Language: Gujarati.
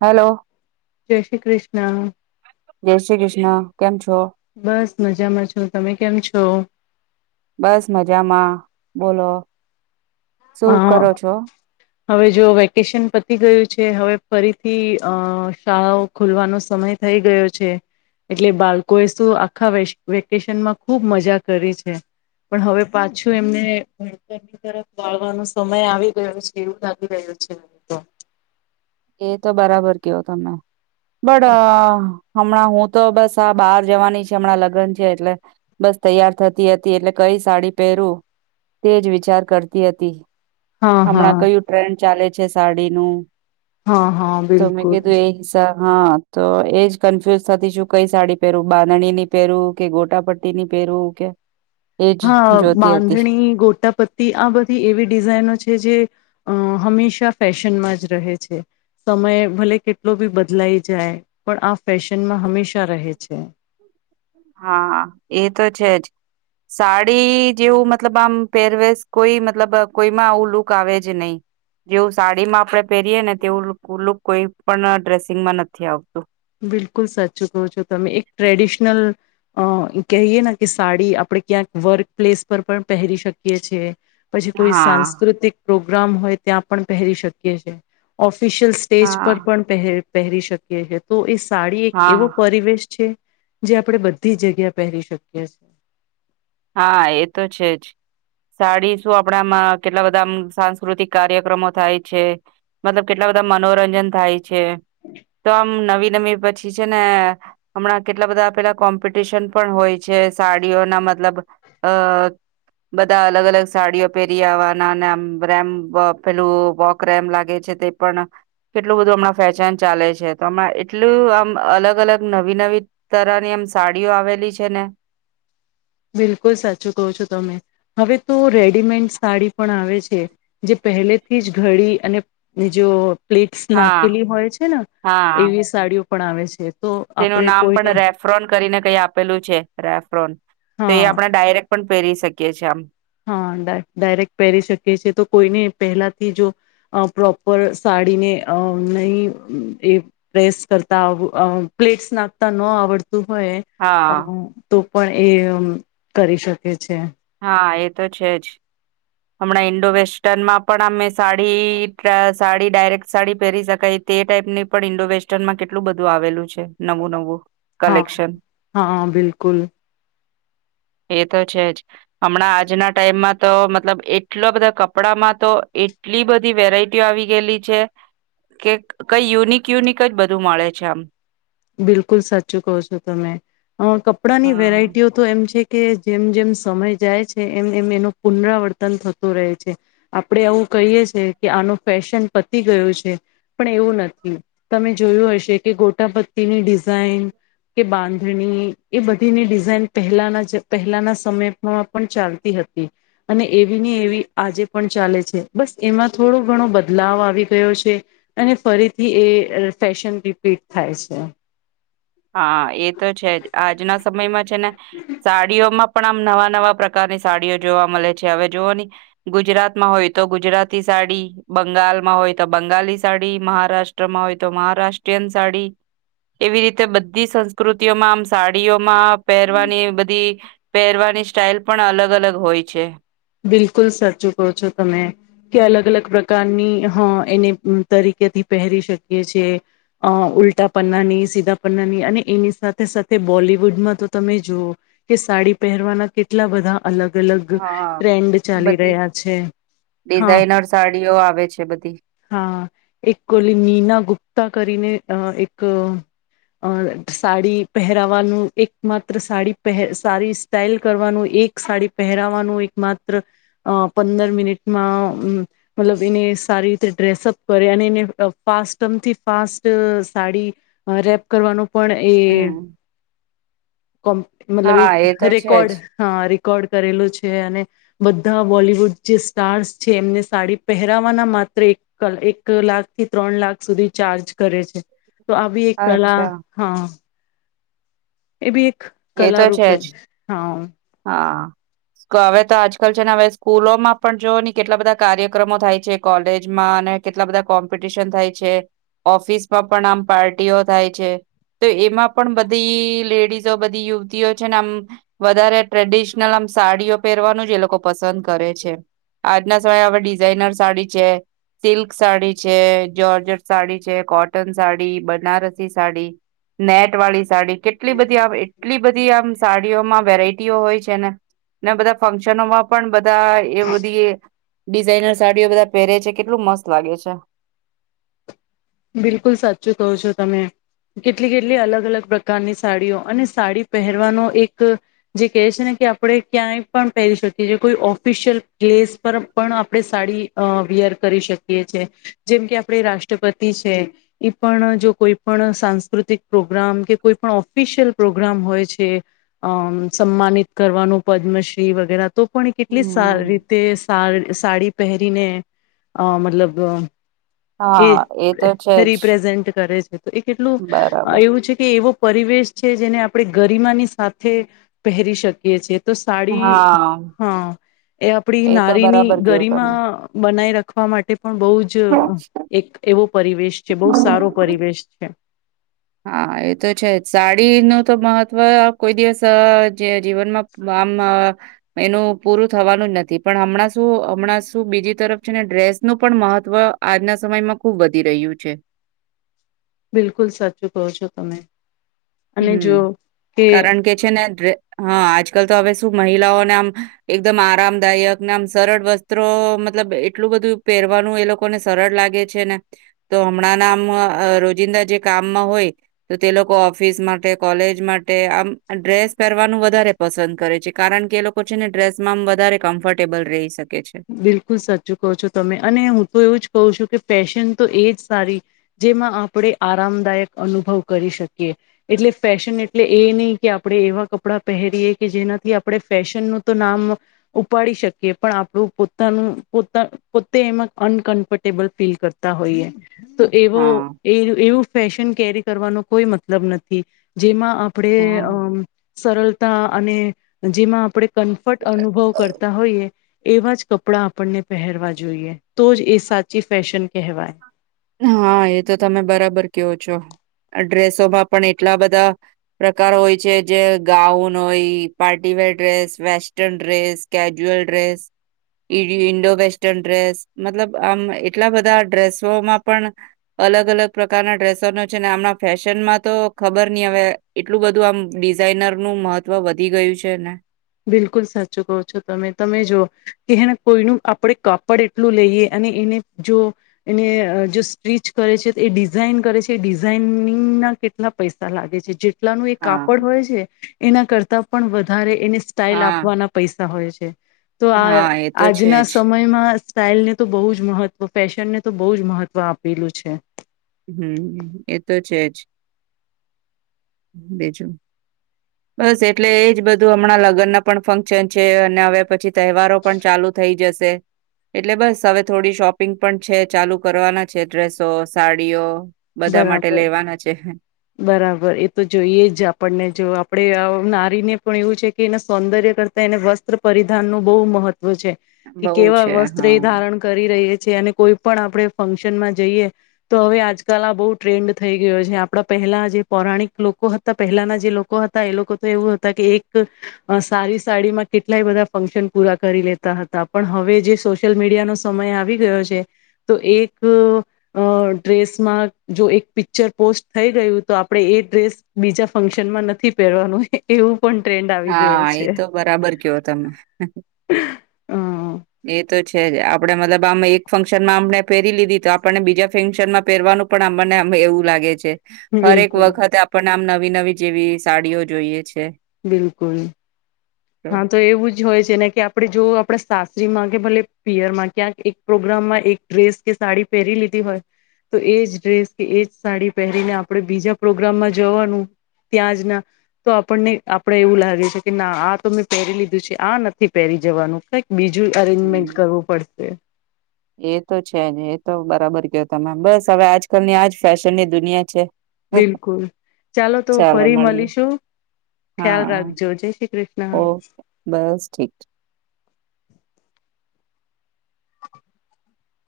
હલો જય શ્રી કૃષ્ણ જય શ્રી કૃષ્ણ કેમ છો બસ મજામાં છો, તમે કેમ છો બસ મજામાં બોલો શું અ કરો છો હવે જો વેકેશન પતી ગયું છે હવે ફરીથી અ શાળાઓ ખોલવાનો સમય થઈ ગયો છે એટલે બાળકો એ શું આખા વેકેશનમાં ખુબ મજા કરી છે પણ હવે પાછું એમને ભણતર ની તરફ વાળવાનો સમય આવી ગરહ્યો છે એવું લાગી રહ્યું છે મને તો એ તો બરાબર કેયો તમને બડા હમણાં હું તો બસ આ બાર જવાની છે હમણાં લગ્ન છે એટલે બસ તૈયાર થતી હતી એટલે કઈ સાડી પહેરું તેજ વિચાર કરતી હતી હા હા હમણાં કયું ટ્રેન્ડ ચાલે છે સાડીનું હા, હા, તો મેં બિલકુલ કીધું એ હિસાબ હા તો એજ કન્ફ્યુઝ થતી છું કઈ સાડી પહેરવું બાંધણી ની પેરવું કે ગોટા પટ્ટી ની પેરવું કે. એજ હા જોતી હતી બાંધણી ગોટા પતી આ બધી એવી ડિઝાઇનો છે જે, અ હંમેશા ફેશનમાં જ રહે છે સમય ભલે કેટલો બી બદલાઈ જાય, પણ આ ફેશનમાં હંમેશા રહે છે. હા એ તો છે જ, સાડી જેવું મતલબ આમ પહેરવે કોઈ મતલબ કોઈમાં આવું લુક આવે જ નહી, જેવું સાડીમાં આપડણે પહેરીય ને તેવું લુક કોઈ પણ ડ્રેસિંગમાં નથી આવ બિલકુલ સાચું કહો છો તમે એક ટ્રેડિશનલ અ કહીએ ને કે સાડી આપડણે ક્યાંક વર્ક પ્લેસ પર પણ પહેરી શકીએ છેએ. પછી કોઈ હા સાંસ્કૃતિક પ્રોગ્રામ હોય ત્યાં પણ પહેરી શકીએ છીએ. ઓફીસ્પિશિયલ સ્ટેજ પર હા પણ પહેર પહેરી શકીએ. તો સાડી એક હા એવો પરિવેશ છે. જે આપણે બધી જગ્યા પહેરી શકીએ છે એ. હા એ તો છે, જ સાડી શું આપડામાં કેટલા બધામ સાંસ્કૃતિક કાર્યક્રમો થાય છે, મતલબ કેટલા બધા મનોરંજન થાય છે. તો આમ નવી પછી છે ને, હમણાં કેટલા બધા પેલા કોમ્પિટિશન પણ હોય છે સાડીઓ ના મતલબ અ બધા અલગ અલગ સાડીઓ પહેરી આવવાના આમ, રેમ પેલું વોક રેમ લાગે છે તે પણ કેટલું બધું હમણાં ફેશન ચાલે છે તો હમણા એટલું આમ અલગ અલગ નવી નવી તરની આમ સાડીઓ આવેલી છે ને. બિલકુલ સાચું કહો છો તમે, હવે તો રેડીમેડ સાડી પણ આવે છે, જે પહેલેથી જ ઘડી અને બી જો પ્લેટ્સ હા નાખેલી હોય છે ને, હા એવી સાડીઓ પણ આવે છે તો તેનું આપણે નામ કોઈને પણ રેફ્રોન કરીને કઈ આપેલું છે રફ પ્રોન તે, હા એ આપણે ડાયરેક્ટ પણ પહેરી શકીએ છીએ આમ હા, ડાયરેક્ટ પહેરી શકી છે તો કોઈને પહેલાથી જો પ્રોપર સાડીને અ નહી એ પ્રેસ કરતા આવ પ્લેટ્સ નાખતા ન આવડતા [unintelligible] હોય અ હા તો પણ એ એમ કરી શકે છે હા, એ તો છે જ હમણાં ઈન્ડો વેસ્ટનમાં પણ અમે સાડી, સાડી ડાયરેક્ટ સાડી પહેરી શકાય તે ટાઈપની પણ ઈન્ડો વેસ્ટર્નમાં કેટલું બધું આવેલું છે નવું નવું હા, કલેક્શન હા, બિલકુલ એ તો છે જ હમણાં આજના ટાઈમમાં તો મતલબ એટલા બધા કપડામાં તો એટલી બધી વેરાયટી આવી ગયેલી છે કે કઈ યુનિક યુનિક જ બધું મળે છે આમ બિલકુલ સાચું કહો છો તમે કપડા ની હા વેરાયટીઓ તો એમ છે કે જેમ જેમ સમય જાય છે એમ એમ એનું પુનરાવર્તન થતું રહે છે આપડે આવું કહીએ છે કે આનો ફેશન પતી ગયું છે પણ એવું નથી તમે જોયું હશે કે ગોટા ભ ની ડિઝાઇન કે બાંધણી એ બધીની ડિઝાઇન પહેલાના, પહેલાના સમયમાં પણ ચાલતી હતી અને એવી ને એવી આજે પણ ચાલે છે બસ એમાં થોડો ઘણો બદલાવ આવી ગયો છે અને ફરીથી એ ફેશન રિપીટ થાય છે [inaudible] હા, એ તો છે જ આજના સમયમાં છે ને સાડીઓમાં પણ આમ નવા નવા પ્રકારની સાડીઓ જોવા મળે છે હવે જોુઓ ની ગુજરાતમાં હોય તો ગુજરાતી સાડી, બંગાળમાં હોય તો બંગાલી, સાડી મહારાષ્ટ્રમાં હોય તો મહારાષ્ટ્રીયન સાડી એવી રીતે બધી સંસ્કૃતિઓમાં આમ સાડીઓમાં પહેરવાની બધી. પહેરવાની સ્ટાઇલ પણ અલગ અલગ હોય છે. બિલકુલ સાચું કહો છો તમે કે અલગ-અલગ પ્રકારની હ એને તરીકેથી પહેરી શકીએ છે, અ ઉલ્ટા પન્નાની સીધા પન્નાની અને એની સાથે સાથે બોલિવુડમાં તો તમે જુઓ, કે સાડી પહેરવાના કેટલા બધા અલગ-અલગ હા ટ્રેન્ડ ચાલી બધી રહ્યા છે, હા ડિઝાઇનર સાડીઓ આવે છે બધી. હા એક કોલી નીના ગુપ્તા કરીને અ એક અ સાડી પહેરાવાનું એક માત્ર સાડી પહે સારી સ્ટાાઈલ કરવાનું એક સાડી પહેરાવાનું એક માત્ર, પંદર મિનિટમાં મતલબ એને સારી રીતે ડ્રેસઅપ કરે અને એને ફાસમથી ફાસ્ટ સાડી રેપ કરવાનું પણ એ હમ. કો્ મતલબ હા તો એ છે રેકોર્ડ જ હા રેકોર્ડ કરેલું છે અને બધા બોલિવુડ જે સ્ટાર્સ છે એમને સાડી પહેરાવાના માત્ર એક એક લાખથી ત્રણ લાખ સુધી ચાર્જ કરે છે. તો આવી એક કળા અચ્છા હા. એવી એક એ તો કલા છે રૂપે જ, હા હા. હવે તો આજકાલ છે ને હવે સ્કૂલોમાં પણ જોઓ કેટલા બધા કાર્યક્રમો થાય છે કોલેજમાં અને કેટલા બધા કોમ્પિટિશન થાય છે, ઓફિસમાં પણ આમ પાર્ટીઓ થાય છે, તો એમાં પણ બધી લેડીસ જો બધી યુવતીઓ છે ને આમ વધારે ટ્રેડિશનલ આમ સાડીઓ પહેરવાનું જ એ લોકો પસંદ કરે છે આજના સમયે હવે ડિઝાઇનર સાડી છે સિલ્ક સાડી છે જર્જર સાડી છે કોટન સાડી બનારસી સાડી નેટ વાળી સાડી કેટલી બધી એટલી બધી આમ સાડીઓમાં વેરાયટીઓ હોય છે ને. ને બધા ફંક્શનોમાં પણ બધા એ બધી ડિઝઇનર સાડીઓ બધા પહેરે છે કેટલું મસ્ત લાગે છે બિલકુલ સાચું કહો છો તમે કેટલી કેટલી અલગ અલગ પ્રકારની સાડીઓ, અને સાડી પહેરવાનો એક જે કહે છે ને કે આપણે ક્યાંય પણ પહેરી શકીએ છે કોઈ ઓફિશિયલ પ્લેસ પર પણ આપણે સાડી વિયર કરી શકીએ છે જેમ કે આપણે રાષ્ટ્રપત છે ઈ પણ જો કોઈ પણ સાંસ્કૃતિક પ્રોગ્રામ કે કોઈ પણ ઓફિશિયલ પ્રોગ્રામ હોય છે અમ સમાનિત કરવાનું પદ્મશ્રી વગેરે તો પણ એ કેટલી સારી હમ રીતે સાડી પહેરીને અ મતલબ હા, એ તો છે જ રીપ્રઝેન્ટ કરે છે એ, કેટલું બરાબર એવું છે, કે એવો પરિવેશ છે જેને આપણે ગરિમાની સાથે પહેરી શકીએ છીએ તો સાડી હા હા, એ આપડી તો નારીની બરાબર કયો તમે ગરીમાં બનાઈ રાખ ખવા માટે પણ બહુ જ, એક એવો પરિવેશ છે બહુ સારો પરિવેશ છે [inaudible] હા, એ તો છે જ સાડીનું તો મહત્વ કોઈ દિવસ જે જીવનમાં આમ એનું પૂરું થવાનું જ નથી પણ હમણાં શુ હમણાં શું બીજી તરફ છે ને ડ્રેસનું પણ મહત્વ આજના સમયમાં ખુબ વધી રહ્યું છે બિલકુલ સાચું કહો છો તમે અને હમ, જો કારણ કે છે ને હા, આજકાલ તો હવે શું મહિલાઓને આમ એકદમ આરામદાયકને આમ સરળ વસ્ત્રો મતલબ એટલું બધું પહેરવાનું એ લોકોને સરળ લાગે છે ને તો હમણાં ના આમ રોજિંદા જે કામમાં હોય તો તે લોકો ઓફિસ માટે કોલેજ માટે આમ ડ્રેસ પહેરવાનું વધારે પસંદ કરે છે કારણ કે એ લોકો છે ને ડ્રેસમાં આમ વધારે કમ્ફર્ટેબલ રહી શકે. છે. બિલકુલ સાચું કહો છો તમે અને હું તો એવું જ કહું છું કે ફેશન તો એ જ સારી જેમાં આપણે આરામદાયક અનુભવ કરી શકીએ, એટલે ફેશન એટલે એ નહી કે, આપણે એવા કપડાં પહેરીએ કે જેનાથી આપણે ફેશનનુંું તો નામ ઉપાડી શકીએ, પણ આપણું પોતાનું પોતા પોતે એમાં અનકમ્ફર્ટેબલ ફીલ કરતા હોઈએ. તો એવો હા એ એવું ફેશન કેરી કરવાનો કોઈ મતલબ નથી, જેમાં આપડે હા અમ સરળતા અને, જેમાં આપણે કમ્ફર્ટ અનુભવ કરતા હોઈએ, એવા જ કપડાં આપણને પહેરવા જોઈએ તો જ એ સાચી ફેશન કહેવાય. હા એ તો તમે બરાબર કેવો છો ડ્રેસોમાં પણ એટલા બધા પ્રકાર હોય છે જે ગાઉન હોય party wear dress western dress casual dress, Indo western dress મતલબ આમ એટલા બધા ડ્રેસોમાં પણ અલગ અલગ પ્રકારના ડ્રેસો ન છે ને હમણાં ફેશનમાં તો ખબર નહી હવે, એટલું બધું આમ ડિઝાાઈનર નું મહત્વ વધી ગયું છે ને. બિલકુલ સાચું કહો છો તમે તમે જો કે હેને કોઈનું આપણે કાપડ એટલું લઈએ અને એને જો એને જો સ્ટિચ કરે છે તો એ ડિઝાઇન કરે છે એ ડિઝાઇન ના કેટલા પૈસા લાગે છે જે એટલાનું એ હા, કાપડ હોય છે, એના કરતા પણ વધારે એની સ્ટાઇલ હા. આપવાના પૈસા હોય છે. તો આ હા, એ તો છે આજના જ. સમયમાં સ્ટાઇલ ને તો બહુ જ મહત્વ ફેશનને તો બહુ જ મહત્વ આપેલું છે. હમ એ તો છે જ, બીજું. બસ એટલે એજ બધું હમણાં લગ્નના પણ ફંક્શન છે અને હવે પછી તહેવારો પણ ચાલુ થઈ જશ શે. એટલે બસ હવે થોડી શોપિંગ પણ છે ચાલુ કરવાના છે ડ્રેસો સાડીઓ બધા માટે બરાબર લેવાના છે. બરાબર એ તો જોઈએ જ આપણને જો આપડે આવ નારીને પણ એવું છે કે એને સૌંદર્ય કરતા એને વસ્ત્ર પરિધાન નું બહુ મહત ત્વ છે કે બહુ કેવા છે વસ્ત્ર એ હા. ધારણ કરી રહી છી અને કોઈ પણ આપડે ફંક્શન માં જઈએ તો હવે આજ તાલના બહુ ટ્રેન્ડ થઈ ગયો છે આપડા પહેલા જે પૌરાણિક લોકો હતા પહેલાના જે લોકો હતા એ લોકો તો એવું હતા કે એક અહ સારી સાડીમાં કેટલાય બધા ફંક્શન પૂરા કરી લેતા હતા પણ હવે જે સોશયલ મીડિયાનો સમય આવી ગયો છે તો એક અહ ડ્રેસ માં જો એક પિક્ચર પોસ્ટ થઈ ગયું તો આપડે એ ડ્રેસ બીજા ફંક્શનમાં નથી પહેરવાનું એવું પણ ટ્રેન્ડ આવી હા, ગયો એ છે તો બરાબર કેયો તમે. હ એ તો છે જ આપડે મતલબ આમ એક ફંક્શનમાં આમને પહેરી લીધી તો આપણને બીજા ફંક્શન માં પહેરવાનું પણ આમ મને એવું લાગે છે. હરેક બિલકુલ વખતે આપણને આમ ન વી નવી જેવી સાડીઓ જોઈએ છે. બિલકુલ હા તો એવું જ જોએ છેને કે આપડે જો આપડા સાસરીમાં કે ભલે પિયરમાં ક્યાંક એક પ્રોગ્રામમાં એક ડ્રેસ કે સાડી પહેરી લીધી હોય તો એજ ડ્રેસ કે એજ સાડી પહેરીને આપડે બીજા પ્રોગ્રામમાં જવાનું ત્યાં જ ના તો આપણને આપડે એવું લાગે છે કે ના આ તો મેં પહેરી લીધું છે આ નથી પહેરી જવાનું કંઈક બીજું અરેન્જમેન્ટ હમ્મ. કરવું પડશે. એ તો છે ને એ તો બરાબર કયો તમે બસ હવે આજકાલ ની આજ ફેશન ની દુનિયા છે. બિલકુલ, ચાલો તો ફરી મળીશું ખ્યાલ હા રાખજો જય શ્રી કૃષ્ણ. ઓકે બસ ઠીક.